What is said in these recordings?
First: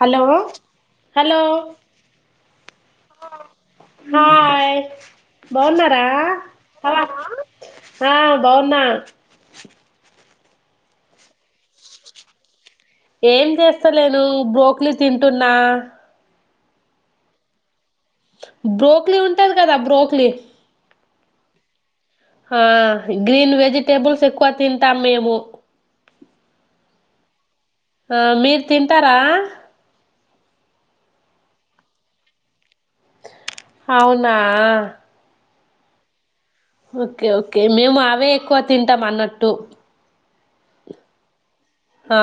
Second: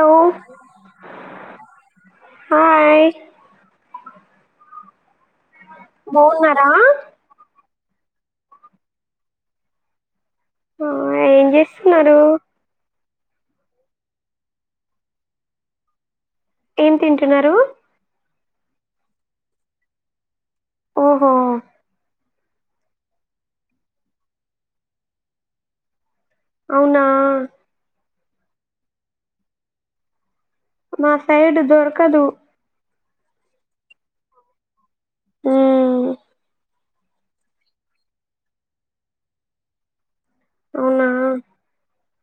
Hello hello hi hi బావున్నార బాగున్నారా ఆ బాగున్నా ఆ ఏం చేస్తున్నారు ఏం చేస్తాలేదు బ్రోక్లీ తింటున్నా ఏం తింటున్నారు బ్రోక్లీ ఉంటది కదా బ్రోక్లీ ఓహో హా గ్రీన్ వెజిటేబుల్స్ ఎక్కువ తింటాం మేము అవునా ఆ మీర్ తింటారా మా సైడ్ దొరకదు అవునా ఉమ్ ఓకే ఓకే మేము అవే ఎక్కువ తింటాం అన్నట్టు అవునా హా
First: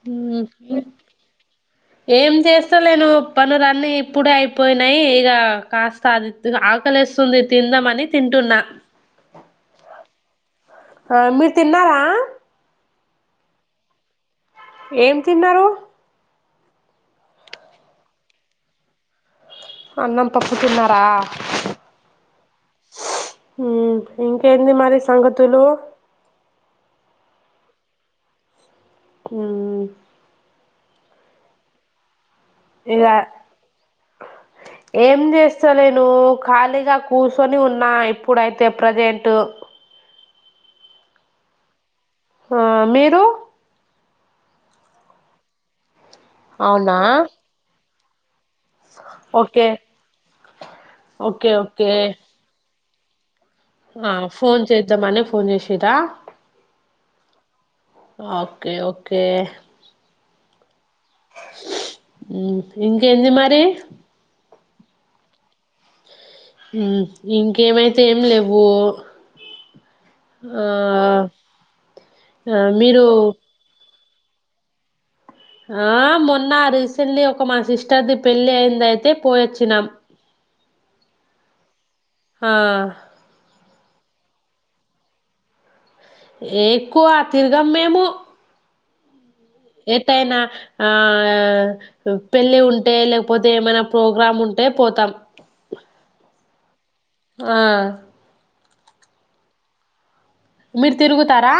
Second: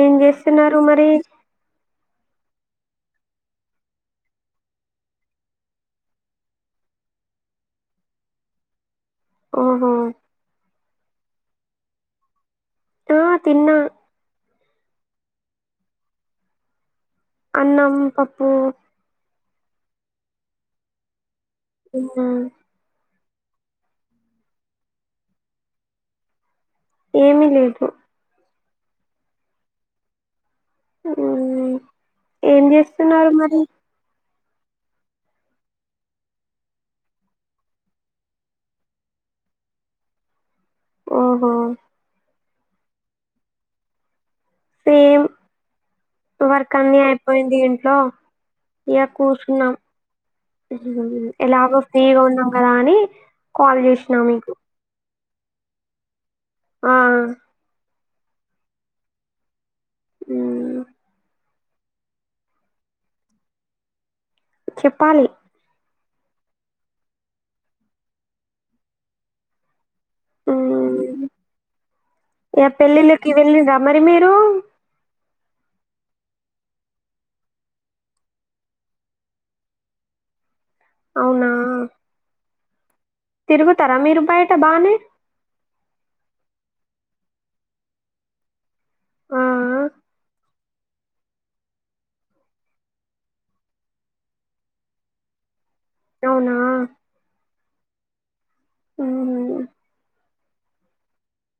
ఏం చేస్తున్నారు మరి ఏం చేస్తాలేను పనులన్ని ఇప్పుడే అయిపోయినాయి ఇగ కాస్త అది ఆకలేస్తుంది తిందామని తింటున్నా ఓహో ఆ మీర్ తిన్నారా ఆ తిన్న ఏం తిన్నారు అన్నం పప్పూ అన్నం పప్పు తిన్నారా ఉమ్ ఉమ్ ఇంకేంది మరి సంగతులు ఏమిీ లేదు ఉమ్ ఉమ్ ఏం ఇగ చేస్తున్నారు మరి ఏం చేస్తాలేను ఖాళీగా కూర్చొని ఉన్నా ఇప్పుడైతే ప్రజెంట్ ఓహో ఆ మీరు సేమ్ వర్క్ అవునా అన్ని అయిపోయింది ఇంట్లో ఇగా ఓకే కూర్చున్నాం ఓకే ఎలాగో ఓకే ఫ్రీగా ఉన్నాం కదా అని కాల్ ఆ చేసినా మీకు ఫోన్ చేద్దామనే ఫోన్ చేసిరా ఆ ఓకే ఓకే ఉమ్ ఉమ్ ఇంకేంది మరి చెప్పాలి ఉమ్ ఇంకేమైతే ఏం లేవు ఆ మ్ ఆ ఇగ మీరు పెళ్ళిళ్ళకి వెళ్ళిండ్రా మరి మీరు ఆ మొన్న రీసెంట్లీ ఒక మా సిస్టర్దిి పెళ్ళి అయింది అయితే పోయిొచ్చినాం అవునా హా తిరుగుతారా మీరు బయట బానే ఎక్కువ తిరగం మేము ఆ ఎటైనా ఆ పెళ్ళి ఉంటే లేకపోతే ఏమైనా ప్రోగ్రామ్ ఉం టే పోతాం అవునా ఆ ఉమ్ హ్మ్ మీరు తిరుగుతారా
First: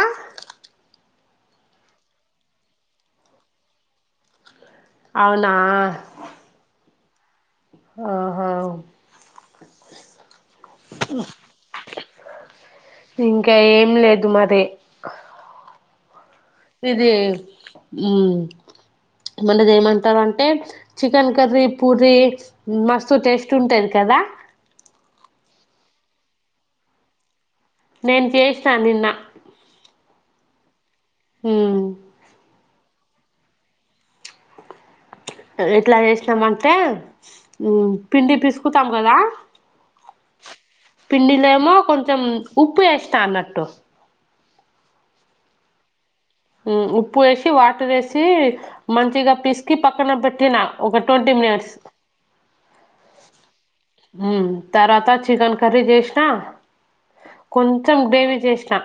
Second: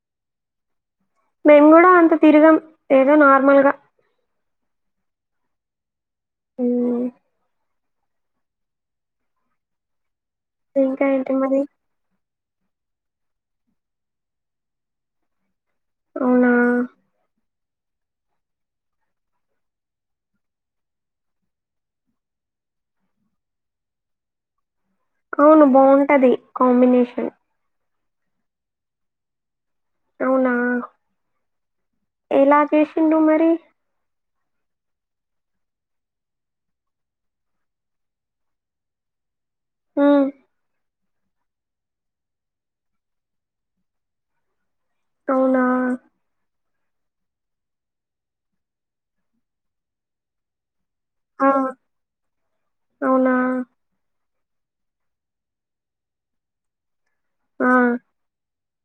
మేము కూడా అంత తిరిగాం ఏదో నార్మల్గా అవునా ఉమ్ ఆహా ఇంకా ఏంటి మరి ఇంకా ఏం లేదు మరి అవునా ఇది ఉమ్ మనది ఏమంటారు అంటే చికెన్ కర్రీ పూరీ మస్తు టేస్ట్ ఉంటది కదా అవును బావుంటది కాంబినేషన్ నేన్ చేశనా నిన్న అవునా హ్మ్ చేసిండు మరి ఎట్లా చేసినం అంటే ఉమ్ పిండి పిసుకుతాం కదా ఆ పిండిలేమో కొంచెం ఉప్పు ఎస్త అన్నట్టు అవునా ఉప్పు వేసి వాటర్ వేసి మంచిగా పిసికి పక్కన పెట్టి నాకు ఒక ట్వంటీ ఆ మనిట్స్ అవునా తర్వాత చికెన్ కర్రీ చేసినా కొంచెం గ్రేవీ చేసినా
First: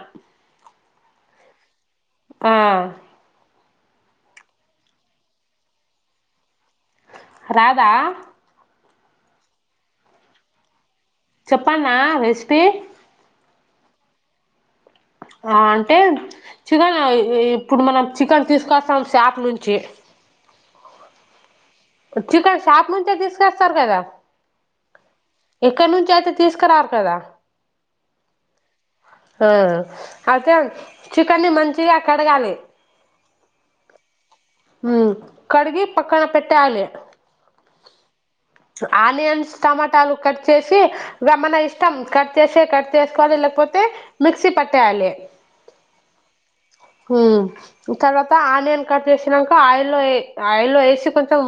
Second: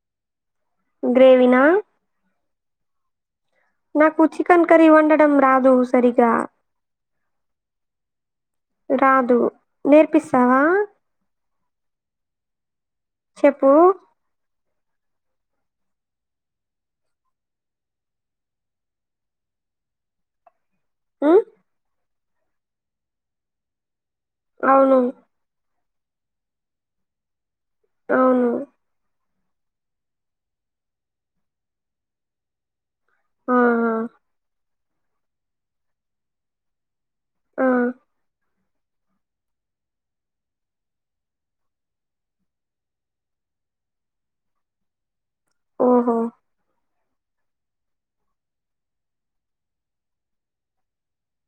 గ్రేవనా ఆ నాకు చికెన్ కర్రీ వండడం రాదు సరిగా రాధా రాదు నేర్పిస్తావా చెప్పన్న రెసిపీ చెప్పు ఆ అంటే చికెన్ ఇప్పుడు మనం చికెన్ తీసుకొస్తాం శాప్ నుంచి ఉమ్ చికన్ షాప్ నుంచే తీసుకొస్తారు కదా అవును ఎక్క నుంచియితే తీసు కరారు కదా అవును ఆ అయితే చికెన్ని మంచిగా కడగాలి ఆ హ కడిగి పక్కన పెట్టే ఆలి ఆ ఆనియన్స్ టమాటాలు కట్ చేసి మన ఇష్టం కట్ చేసి కట్ చేసుకోవాలి లేకపోతే మిక్సీ పట్టయాలి ఓహో హ తర్వాత ఆనన్ కట్టే వచ్చాక ఆయిల్లో ఆయిల్లో వేసి కొంచెం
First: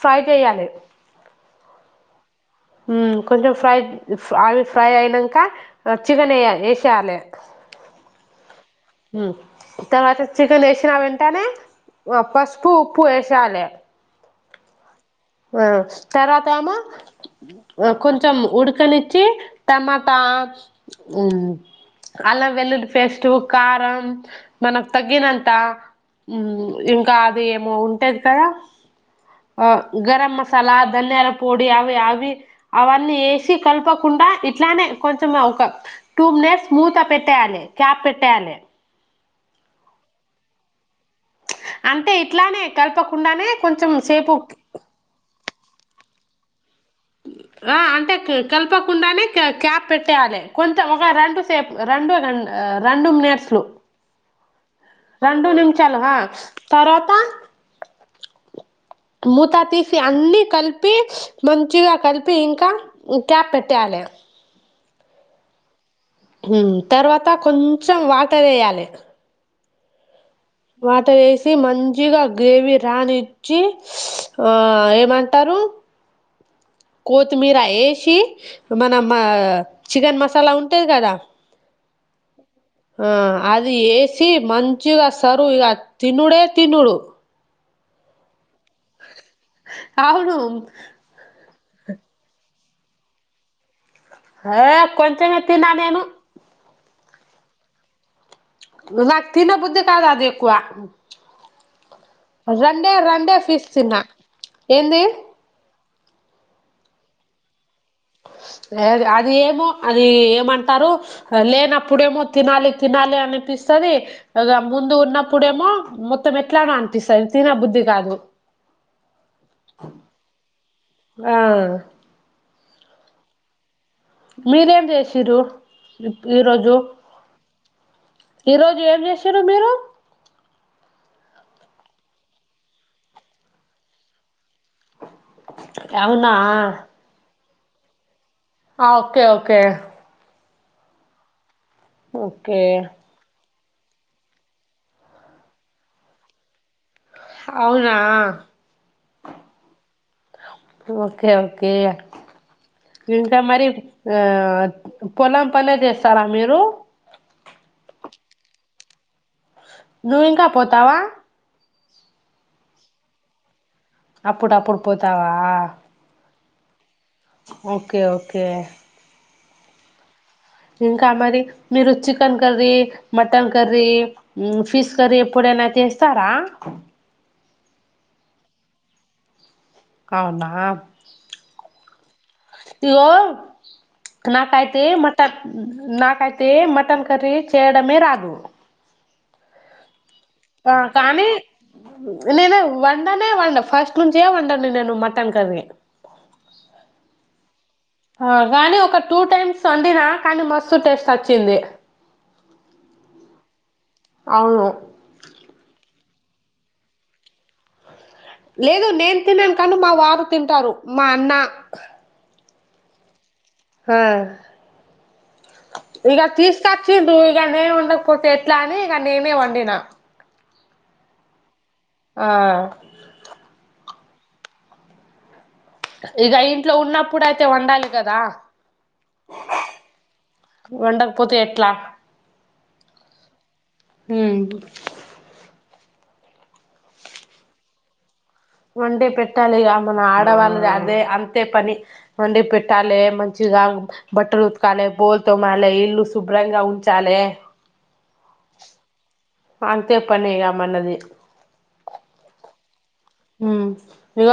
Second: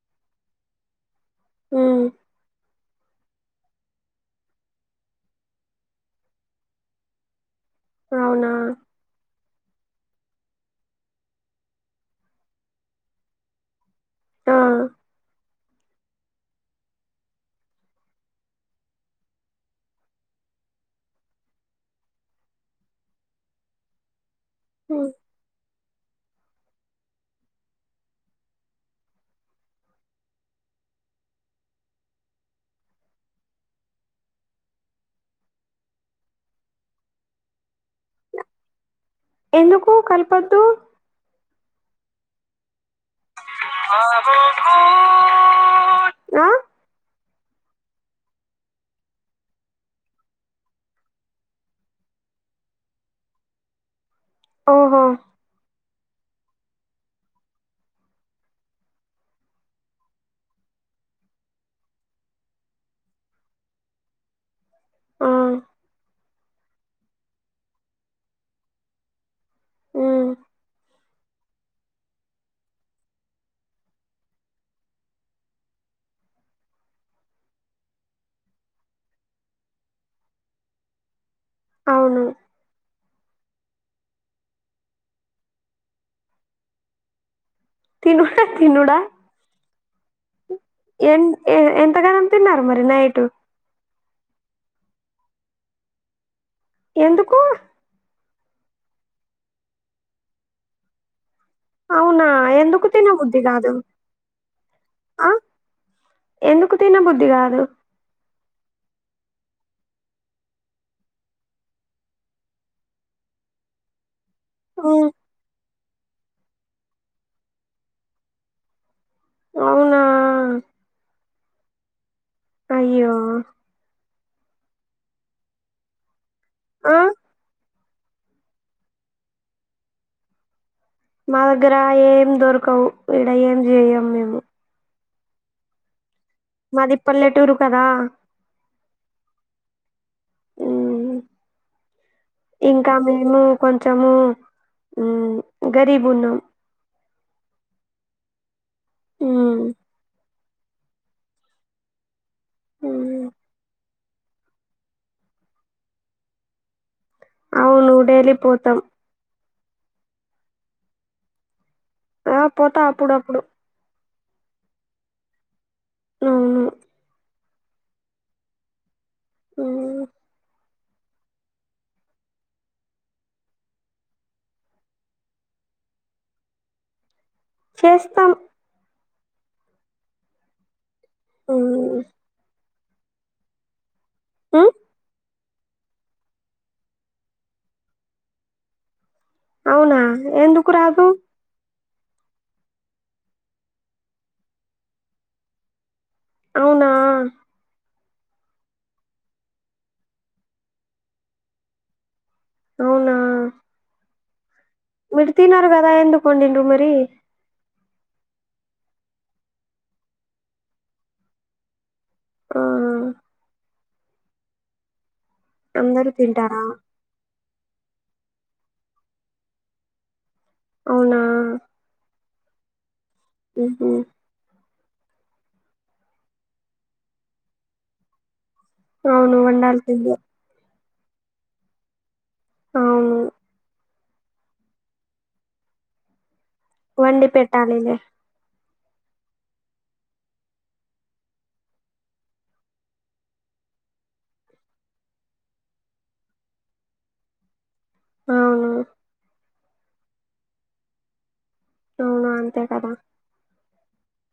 ఫ్రై చేయాలి అ కొంచెం ఫ్రై అవి ఫ్రై అయినాక చికెన్ వ వేసేయాలి అవునా తర్వాత చికెన్ వేసినా వెంటనే పసుపు ఉప్పు వేసాలి ఆ ఆ తర్వాత అమ ఆ కొంచెం ఉడకనిచ్చి టమాటా అలా వెల్లుడి పేస్టు కారం మనకు ఉమ్. తగ్గినంత ఉ ఇంకా అది ఏమో ఉంటేది కదా ఆ గరం మసాలా ధనియాల పొడి అవి అవి అవన్నీ వేసి కలపకుండా ఇట్లానే కొంచం ఒక టూమ్ నే స్మూత్గా పెట్టేయాలి క్యాప్ పెట్టేయాలి ఎందుకు కలిపొద్దు అంటే ఇట్లానే కలపకుండానే కొంచెం సేపు ఆ ఆ అంటే కలపకుండానే క్యాప్ పెట్టేయాలి కొంత ఒక రెండు సేపు రెండుం రెండు మినట్స్లు ఓహో చాలా తవాత మూతా తీసి అన్ని కలిపి మంచిగా కలిపి ఇంకా క్యాప్ పెట్టయాలి ఆ తర్వాత కొంచెం వాటర్ వేయాలి ఆ వాటర్ వేసి మంచిగా గ్రేవీ రానిచ్చి ఆ ఏమంటారు కొత్తిమీర వేసి మనం మా చికెన్ మసాలా ఉంటది కదా అవును ఆ అది వేసి మంచిగా సరు ఇక తినుడే తినుడు తినుడే తినుడా అవును ఎన్ ఎంతగానం తిన్నారు మరి నైటు హే కొంచమే తిన్నా నేను ఎందుకు తి నా బుద్ధ కా దాద ఎకు అవునా ఎందుకు తినబుద్ధి పీస్ కాదు తిన్నా ఏంది ఆ ఎందుకు తిన బుద్ధి కాదు అది ఏమో అది ఏమంటారు లేనప్పుడేమో తినాలి తినాలి అ పిస్తాది ఇగ ముందు ఉమ్ ఉన్నప్పుడేమో మొత్తం ఎట్లానో అనిపిస్తది తిన బుద్ధి కాదు అవునా ఆ అయ్యో మీరేం చేసిర్రు ఈరోజు ఆ ఈ రోజు ఏం చేసిర్రు మీరు మా దగ్గర ఏం దొరకవు ఈడ ఏం జేయము మేము అవును మాది పల్లెటూరు కదా ఆ ఓకే ఓకే ఉమ్ ఓకే ఇంకా మేము కొంచము ఉమ్ గరీబున్నాం అవునా ఉమ్ ఓకే ఓకే మ్మ్ ఇంకా మరి ఆ పొలం పనే చేస్తారా మీరు అవును డైలీ పోతాం నువ్వు ఇంకా పోతావా ఆ పోతా అప్పుడప్పుడు అప్పుడప్పుడు పోతావా ఉహూ ఓకే ఓకే ఉమ్ ఇంకా మరి మీరు చికెన్ కర్రీ మటన్ కర్రీ ఉమ్ ఫిష్ కర్రీ ఎప్పుడై నా చేస్తారా చేస్తాం అవునా ఉమ్ ఇగో మ్మ్ నాకయితే మటన్ ఉమ్ నాకైతే మటన్ కర్రీ చేయడమే రాదు అవునా ఎందుకు ఆ రాదు కానీ నేను వండనే వండ ఫస్ట్ నుంచే వండను నేను మటన్ కర్రీ అవునా ఆ గాని ఒక టూ టైమ్స్ వండినా కానీ మస్తు టేస్ట్ వచ్చింది అవునా అవును మీరు తినరు కదా ఎందుకు వండిన్రు మరి లేదు నేను తిన్నాను కాను మా వారు తింటారు మా అన్న ఆ ఆ అందరూ ఇగ తింటారా తీస్కట్చండు ఇక నేను ఉండకపోతే ఎట్లా అని ఇక నేనే వండినా అవునా ఆ ఉహ ఇక ఇంట్లో ఉన్నప్పుడు అయితే వండాలి కదా అవును వండాల్సిందే వండకపోతే ఎట్లా అవును ఉమ్ వండి పెట్టాలిలే వండి పెట్టాలి ఇక మన ఆడవాళ్ళది అదే అంతే పని వండి పెట్టాలి మంచి ఇ బట్టలు ఉతుకాలి పోల్తో మళే ఇల్లు శుభ్రంగా ఉంచాలి ఆ అంతే పనేగామన్నది అవును అంతే కదా ఇక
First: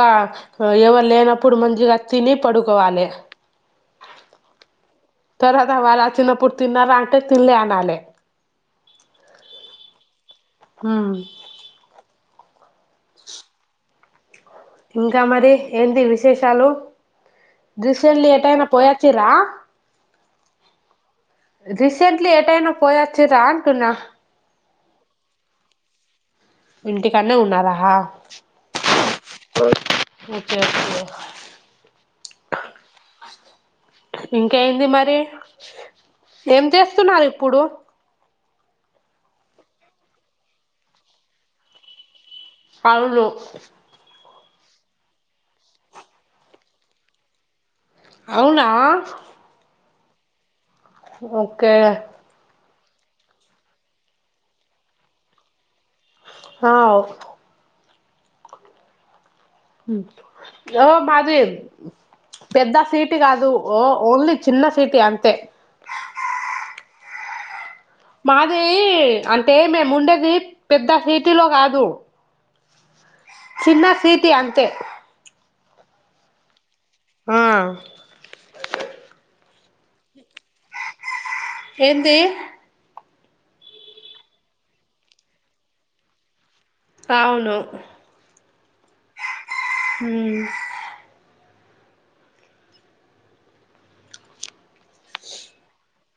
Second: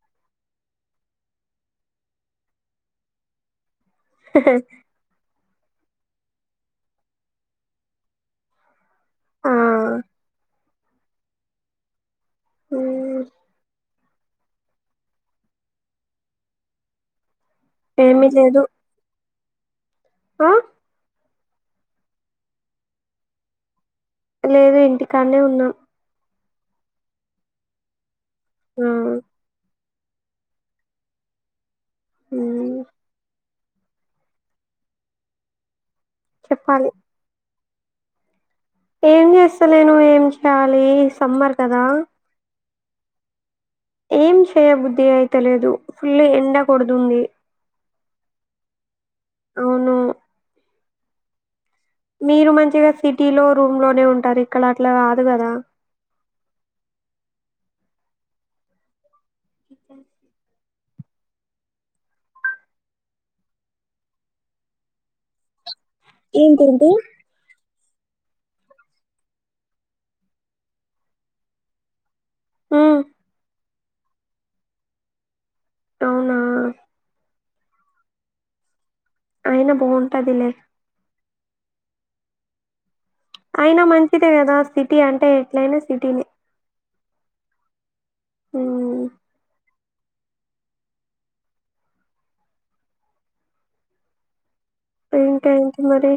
ఎవరు లేనప్పుడు మంచిగా తిని పడుకోవాలి త అద వాాల చిిన పూర్ తన్న రా అటే తలే అనాల ఆ హ హ ఇంకా మరి ఏంటి విశేషాలు దృశ్యంలు ఏమి లేదు ఏటైనా పోయాచ్చిరా ఆ రీసెంట్లీ ఏ టైనా పోయాచ్చు రానుకున్నా లేో ఇంటి కండే ఉన్నా ఇంటికానే ఉన్నారాహా ఆ ఓకే ఓకే ఈ ఇంకయింది మరి ఏం చెప్పాలి చేస్తున్నారు ఇప్పుడు ఏం చేస్తలేను ఏం చేయాలి సమ్మర్ కదా అవును ఏం చేయబుద్ధి అయిత లేదు ఫుల్లి ఎండ కుడుదుంది అవునా అవును ఓ మీరు మంచిగా సిటీ లో రూమ్ లోనే ఉంటారు ఇక్కడ అట్లా రాదు కదా అ అ మాది పెద్ద సీటి కాదు ఓ ఓన్లీ చిన్న సీటి అంతే ఏంగ్ంది మాదివి అంటే మేము ఉండేది పెద్ద సిీటీలో కాదు ఆ చిన్న సీటీ అంతే అవునా ఆవు అయినా బాగుంటది లేక ఎంది అయినా మంచిదే కదా సిటీ అంటే ఎట్లయినా సిటీని అవును ఉమ్ ఉమ్ ఇంకేంటి మరి